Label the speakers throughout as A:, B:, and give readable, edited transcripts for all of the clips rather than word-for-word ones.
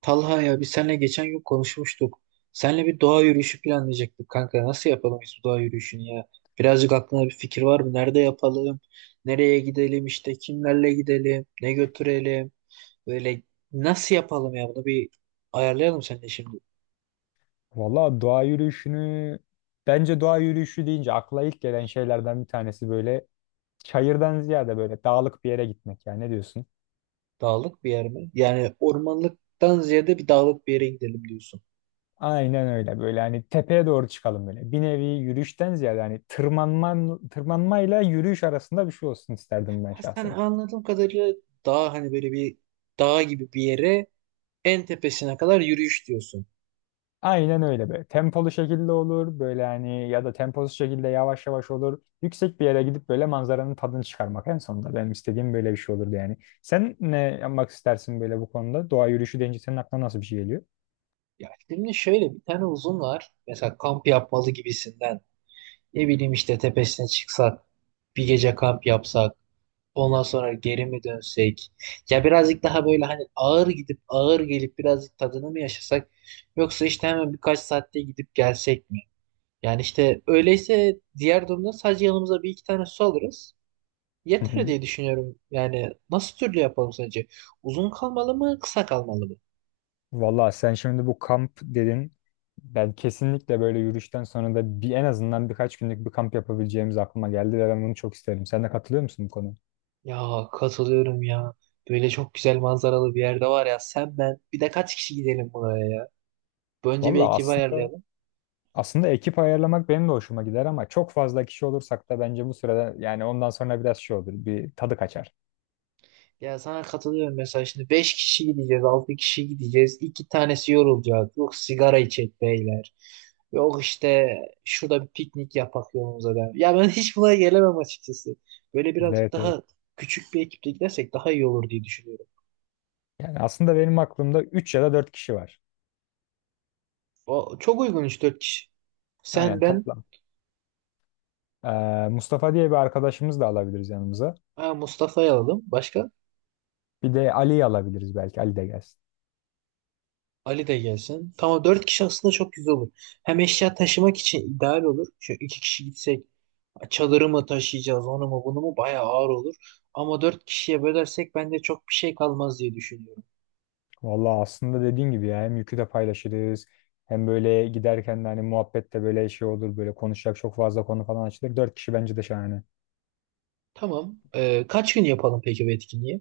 A: Talha ya biz seninle geçen gün konuşmuştuk. Seninle bir doğa yürüyüşü planlayacaktık kanka. Nasıl yapalım biz bu doğa yürüyüşünü ya? Birazcık aklına bir fikir var mı? Nerede yapalım? Nereye gidelim işte? Kimlerle gidelim? Ne götürelim? Böyle nasıl yapalım ya? Bunu bir ayarlayalım seninle şimdi.
B: Valla doğa yürüyüşünü bence doğa yürüyüşü deyince akla ilk gelen şeylerden bir tanesi böyle çayırdan ziyade böyle dağlık bir yere gitmek. Yani ne diyorsun?
A: Dağlık bir yer mi? Yani ormanlıktan ziyade bir dağlık bir yere gidelim diyorsun.
B: Aynen öyle böyle, hani tepeye doğru çıkalım böyle. Bir nevi yürüyüşten ziyade hani tırmanma, tırmanmayla yürüyüş arasında bir şey olsun isterdim ben
A: Ha, sen
B: şahsen.
A: anladığım kadarıyla dağ hani böyle bir dağ gibi bir yere en tepesine kadar yürüyüş diyorsun.
B: Aynen öyle böyle. Tempolu şekilde olur böyle, hani ya da temposuz şekilde yavaş yavaş olur. Yüksek bir yere gidip böyle manzaranın tadını çıkarmak en sonunda. Benim istediğim böyle bir şey olurdu yani. Sen ne yapmak istersin böyle bu konuda? Doğa yürüyüşü deyince senin aklına nasıl bir şey geliyor?
A: Ya şimdi şöyle bir tane uzun var. Mesela kamp yapmalı gibisinden. Ne bileyim işte tepesine çıksak, bir gece kamp yapsak, ondan sonra geri mi dönsek? Ya birazcık daha böyle hani ağır gidip ağır gelip birazcık tadını mı yaşasak? Yoksa işte hemen birkaç saatte gidip gelsek mi? Yani işte öyleyse diğer durumda sadece yanımıza bir iki tane su alırız.
B: Hı
A: Yeter
B: hı.
A: diye düşünüyorum. Yani nasıl türlü yapalım sence? Uzun kalmalı mı, kısa kalmalı mı?
B: Valla sen şimdi bu kamp dedin. Ben kesinlikle böyle yürüyüşten sonra da bir, en azından birkaç günlük bir kamp yapabileceğimiz aklıma geldi ve ben bunu çok isterim. Sen de katılıyor musun bu konuya?
A: Ya katılıyorum ya. Böyle çok güzel manzaralı bir yerde var ya. Sen ben bir de kaç kişi gidelim buraya ya? Önce bir
B: Valla
A: ekibi
B: aslında
A: ayarlayalım.
B: aslında ekip ayarlamak benim de hoşuma gider, ama çok fazla kişi olursak da bence bu sırada yani ondan sonra biraz şey olur. Bir tadı kaçar.
A: Ya sana katılıyorum, mesela şimdi 5 kişi gideceğiz, 6 kişi gideceğiz. İki tanesi yorulacak. Yok, sigara içecek beyler. Yok işte şurada bir piknik yapak yolumuza der. Ya ben hiç buna gelemem açıkçası. Böyle birazcık
B: Evet, evet.
A: daha küçük bir ekiple gidersek daha iyi olur diye düşünüyorum.
B: Yani aslında benim aklımda 3 ya da 4 kişi var.
A: O çok uygun, 3 dört kişi. Sen,
B: Aynen
A: ben.
B: toplam. Mustafa diye bir arkadaşımız da alabiliriz yanımıza.
A: Ha, Mustafa'yı alalım. Başka?
B: Bir de Ali'yi alabiliriz belki. Ali de gelsin.
A: Ali de gelsin. Tamam, dört kişi aslında çok güzel olur. Hem eşya taşımak için ideal olur. Şu iki kişi gitsek çadırı mı taşıyacağız, onu mu, bunu mu, bayağı ağır olur. Ama dört kişiye bölersek bende çok bir şey kalmaz diye düşünüyorum.
B: Vallahi aslında dediğin gibi ya, hem yükü de paylaşırız. Hem böyle giderken de hani muhabbet de böyle şey olur. Böyle konuşacak çok fazla konu falan açılır. 4 kişi bence de şahane.
A: Tamam. Kaç gün yapalım peki bu etkinliği?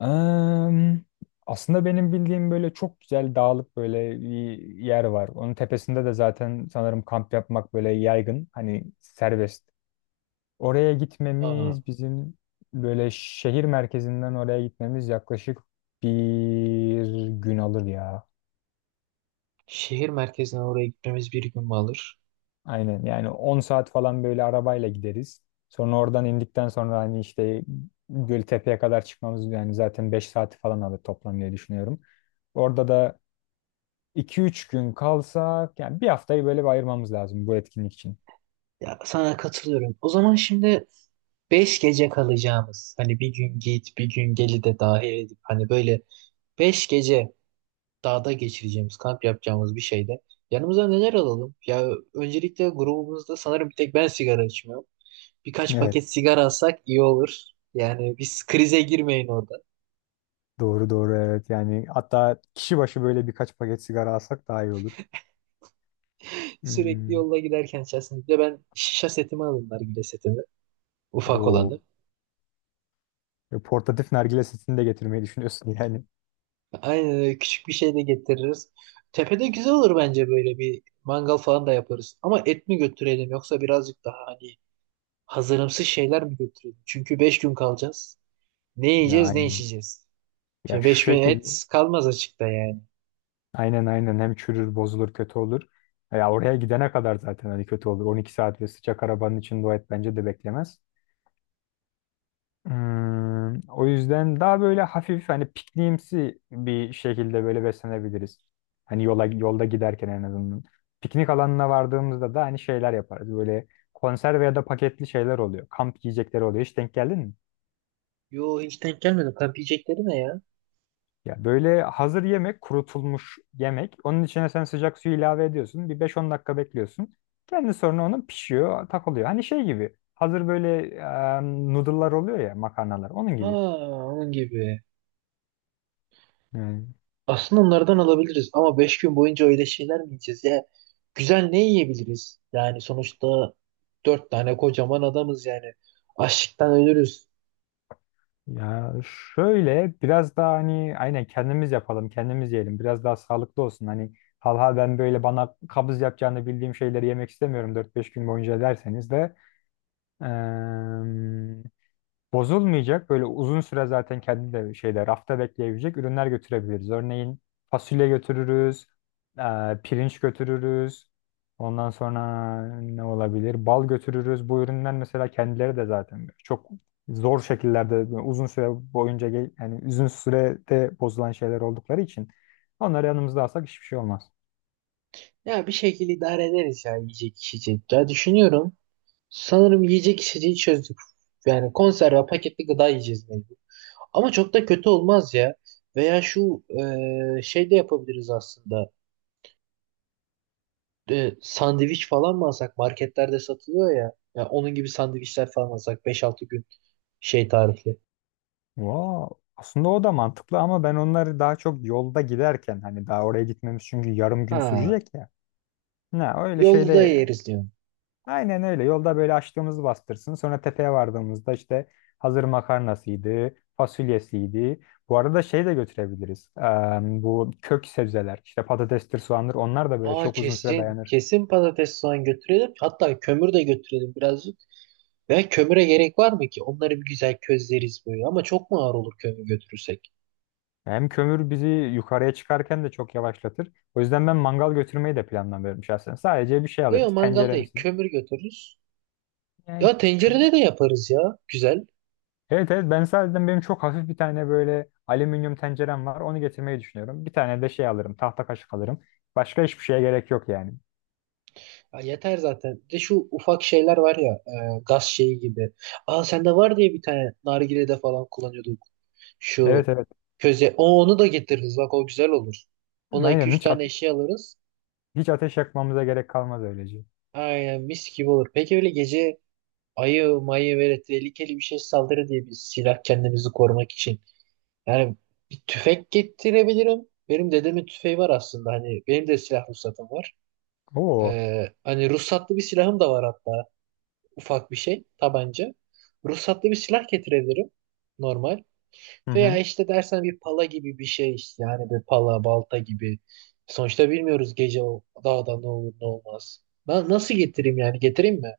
B: Em, aslında benim bildiğim böyle çok güzel dağlık böyle bir yer var. Onun tepesinde de zaten sanırım kamp yapmak böyle yaygın. Hani serbest. Oraya
A: Aa,
B: gitmemiz bizim, böyle şehir merkezinden oraya gitmemiz yaklaşık bir gün alır ya.
A: şehir merkezine oraya gitmemiz bir gün mü alır?
B: Aynen, yani 10 saat falan böyle arabayla gideriz. Sonra oradan indikten sonra hani işte Göltepe'ye kadar çıkmamız yani zaten 5 saati falan alır toplam diye düşünüyorum. Orada da 2 üç gün kalsak, yani bir haftayı böyle bir ayırmamız lazım bu etkinlik için.
A: Ya sana katılıyorum. O zaman şimdi beş gece kalacağımız, hani bir gün git bir gün geli de dahil edip hani böyle beş gece dağda geçireceğimiz, kamp yapacağımız bir şeyde yanımıza neler alalım? Ya öncelikle grubumuzda sanırım bir tek ben sigara içmiyorum. Birkaç
B: Evet,
A: paket sigara alsak iyi olur. Yani biz krize girmeyin orada.
B: doğru doğru, evet, yani hatta kişi başı böyle birkaç paket sigara alsak daha iyi olur.
A: Sürekli
B: Hmm.
A: yolda giderken içerisinde bir de ben şişe setimi alırım, nargile setimi. Ufak
B: Doğru.
A: olanı.
B: Portatif nargile setini de getirmeyi düşünüyorsun yani.
A: Aynen öyle, küçük bir şey de getiririz. Tepede güzel olur bence, böyle bir mangal falan da yaparız. Ama et mi götürelim, yoksa birazcık daha hani hazırımsız şeyler mi götürelim? Çünkü 5 gün kalacağız. Ne
B: Ya
A: yiyeceğiz, ne
B: aynen.
A: içeceğiz?
B: Ya
A: Ya
B: şu
A: 5000
B: şekilde.
A: et kalmaz açıkta yani.
B: Aynen aynen, hem çürür bozulur kötü olur. Ya oraya gidene kadar zaten hani kötü olur. 12 saat ve sıcak arabanın içinde o et bence de beklemez. Hmm, o yüzden daha böyle hafif hani pikniğimsi bir şekilde böyle beslenebiliriz. Hani yolda giderken en azından. Piknik alanına vardığımızda da hani şeyler yaparız. Böyle konserve ya da paketli şeyler oluyor. Kamp yiyecekleri oluyor. Hiç denk geldin mi?
A: Yo, hiç denk gelmedim. Kamp yiyecekleri ne ya?
B: Ya böyle hazır yemek, kurutulmuş yemek. Onun içine sen sıcak suyu ilave ediyorsun. Bir 5-10 dakika bekliyorsun. Kendi sonra onun pişiyor, takılıyor. Hani şey gibi. Hazır böyle noodle'lar oluyor ya, makarnalar. Onun gibi.
A: Aa, onun gibi. Aslında onlardan alabiliriz ama 5 gün boyunca öyle şeyler mi yiyeceğiz ya? Güzel ne yiyebiliriz? Yani sonuçta 4 tane kocaman adamız yani. Açlıktan ölürüz.
B: Ya şöyle biraz daha hani aynen kendimiz yapalım, kendimiz yiyelim. Biraz daha sağlıklı olsun. Hani halha ben böyle bana kabız yapacağını bildiğim şeyleri yemek istemiyorum 4 5 gün boyunca derseniz de bozulmayacak böyle uzun süre zaten kendi de şeyde rafta bekleyebilecek ürünler götürebiliriz. Örneğin fasulye götürürüz, e, pirinç götürürüz. Ondan sonra ne olabilir? Bal götürürüz. Bu ürünler mesela kendileri de zaten çok zor şekillerde uzun süre boyunca yani uzun sürede bozulan şeyler oldukları için onları yanımızda alsak hiçbir şey olmaz.
A: Ya bir şekilde idare ederiz ya, yiyecek içecek. Ya düşünüyorum. Sanırım yiyecek içeceği çözdük. Yani konserve paketli gıda yiyeceğiz mecbur. Ama çok da kötü olmaz ya. Veya şu şey de yapabiliriz aslında. Sandviç falan mı alsak? Marketlerde satılıyor ya. Ya onun gibi sandviçler falan alsak, beş altı gün şey tarihli.
B: Vaa, aslında o da mantıklı, ama ben onları daha çok yolda giderken hani daha oraya gitmemiz çünkü yarım gün
A: Ha,
B: sürecek ya. Ne öyle
A: yolda
B: şeyde,
A: yeriz diyorum.
B: aynen öyle yolda böyle açtığımızı bastırsın. Sonra tepeye vardığımızda işte hazır makarnasıydı, fasulyesiydi. Bu arada şey de götürebiliriz. Bu kök sebzeler işte patatestir, soğandır, onlar da böyle
A: Aa,
B: çok uzun süre
A: kesin.
B: dayanır.
A: Kesin patates soğan götürelim. Hatta kömür de götürelim birazcık. Ve kömüre gerek var mı ki? Onları bir güzel közleriz böyle. Ama çok mu ağır olur kömür götürürsek?
B: Hem kömür bizi yukarıya çıkarken de çok yavaşlatır. O yüzden ben mangal götürmeyi de planlamıyorum şahsen. Sadece bir şey
A: Yok,
B: alırız.
A: mangal değil.
B: Tenceremsi.
A: Kömür götürürüz.
B: Yani
A: Ya tencerede de yaparız ya. Güzel.
B: evet, evet, ben sadece benim çok hafif bir tane böyle alüminyum tencerem var. Onu getirmeyi düşünüyorum. Bir tane de şey alırım. Tahta kaşık alırım. Başka hiçbir şeye gerek yok yani.
A: Ya yeter zaten. Bir de şu ufak şeyler var ya, gaz şeyi gibi. Aa, sende var diye, bir tane nargilede falan kullanıyorduk.
B: Evet,
A: Şu
B: evet.
A: köze. Onu da getiririz. Bak, o güzel olur. Ona iki
B: Aynen
A: üç tane eşya alırız.
B: hiç ateş yakmamıza gerek kalmaz öylece.
A: Aynen, mis gibi olur. Peki öyle gece ayı mayı böyle tehlikeli bir şey saldırı diye bir silah, kendimizi korumak için. Yani bir tüfek getirebilirim. Benim dedemin tüfeği var aslında. Hani benim de silah ruhsatım var.
B: Oo.
A: Hani ruhsatlı bir silahım da var hatta. Ufak bir şey, tabanca. Ruhsatlı bir silah getirebilirim normal.
B: Hı
A: Veya
B: hı.
A: işte dersen bir pala gibi bir şey işte, yani bir pala balta gibi. Sonuçta bilmiyoruz gece o dağda ne olur ne olmaz. Ben nasıl getireyim, yani getireyim mi?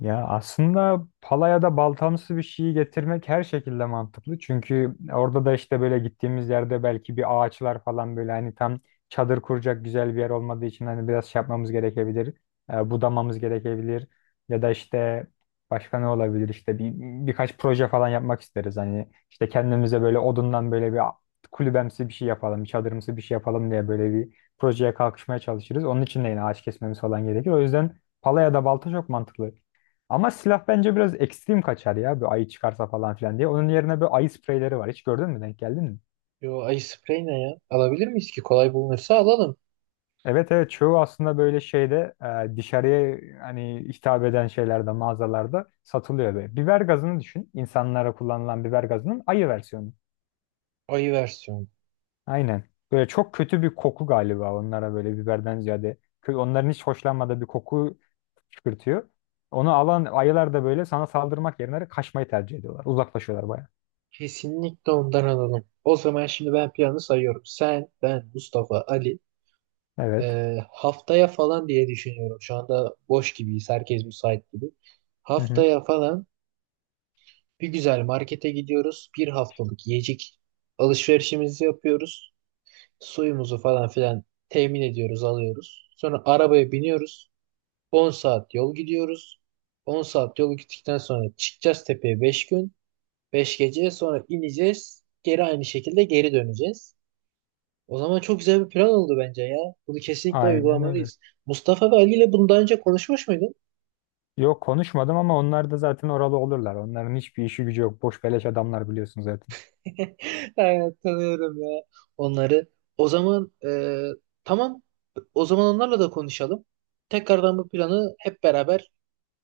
B: Ya aslında palaya da baltamsı bir şeyi getirmek her şekilde mantıklı. Çünkü orada da işte böyle gittiğimiz yerde belki bir ağaçlar falan böyle hani tam çadır kuracak güzel bir yer olmadığı için hani biraz şey yapmamız gerekebilir. Budamamız gerekebilir. Ya da işte başka ne olabilir işte birkaç proje falan yapmak isteriz. Hani işte kendimize böyle odundan böyle kulübemsi bir şey yapalım, bir çadırımsı bir şey yapalım diye böyle bir projeye kalkışmaya çalışırız. Onun için de yine ağaç kesmemiz falan gerekir. O yüzden palaya da balta çok mantıklı. Ama silah bence biraz ekstrem kaçar ya. Bir ayı çıkarsa falan filan diye. Onun yerine böyle ayı spreyleri var. Hiç gördün mü? Denk geldin mi?
A: Yo, ayı sprey ne ya? Alabilir miyiz ki? Kolay bulunursa alalım.
B: Evet, evet, çoğu aslında böyle şeyde, dışarıya hani hitap eden şeylerde mağazalarda satılıyor böyle. Biber gazını düşün. İnsanlara kullanılan biber gazının ayı versiyonu.
A: Ayı versiyonu.
B: Aynen. Böyle çok kötü bir koku galiba onlara, böyle biberden ziyade. Onların hiç hoşlanmadığı bir koku çıkartıyor. Onu alan ayılar da böyle sana saldırmak yerine kaçmayı tercih ediyorlar. Uzaklaşıyorlar baya.
A: Kesinlikle ondan alalım. O zaman şimdi ben planı sayıyorum. Sen, ben, Mustafa, Ali,
B: Evet.
A: Haftaya falan diye düşünüyorum. Şu anda boş gibiyiz. Herkes müsait gibi.
B: Hı hı.
A: Haftaya falan bir güzel markete gidiyoruz. Bir haftalık yiyecek alışverişimizi yapıyoruz. Suyumuzu falan filan temin ediyoruz, alıyoruz. Sonra arabaya biniyoruz. 10 saat yol gidiyoruz. 10 saat yol gittikten sonra çıkacağız tepeye 5 gün. 5 gece sonra ineceğiz. Geri aynı şekilde geri döneceğiz. O zaman çok güzel bir plan oldu bence ya. Bunu kesinlikle
B: Aynen öyle.
A: uygulamalıyız. Mustafa ve Ali ile bunu daha önce konuşmuş muydun?
B: Yok, konuşmadım ama onlar da zaten oralı olurlar. Onların hiçbir işi gücü yok. Boş beleş adamlar, biliyorsun zaten.
A: Evet, tanıyorum ya onları. O zaman tamam. O zaman onlarla da konuşalım. Tekrardan bu planı hep beraber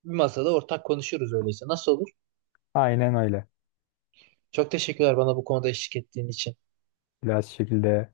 A: bir masada ortak konuşuruz öyleyse. Nasıl olur?
B: Aynen öyle.
A: Çok teşekkürler bana bu konuda eşlik ettiğin için.
B: Biraz şekilde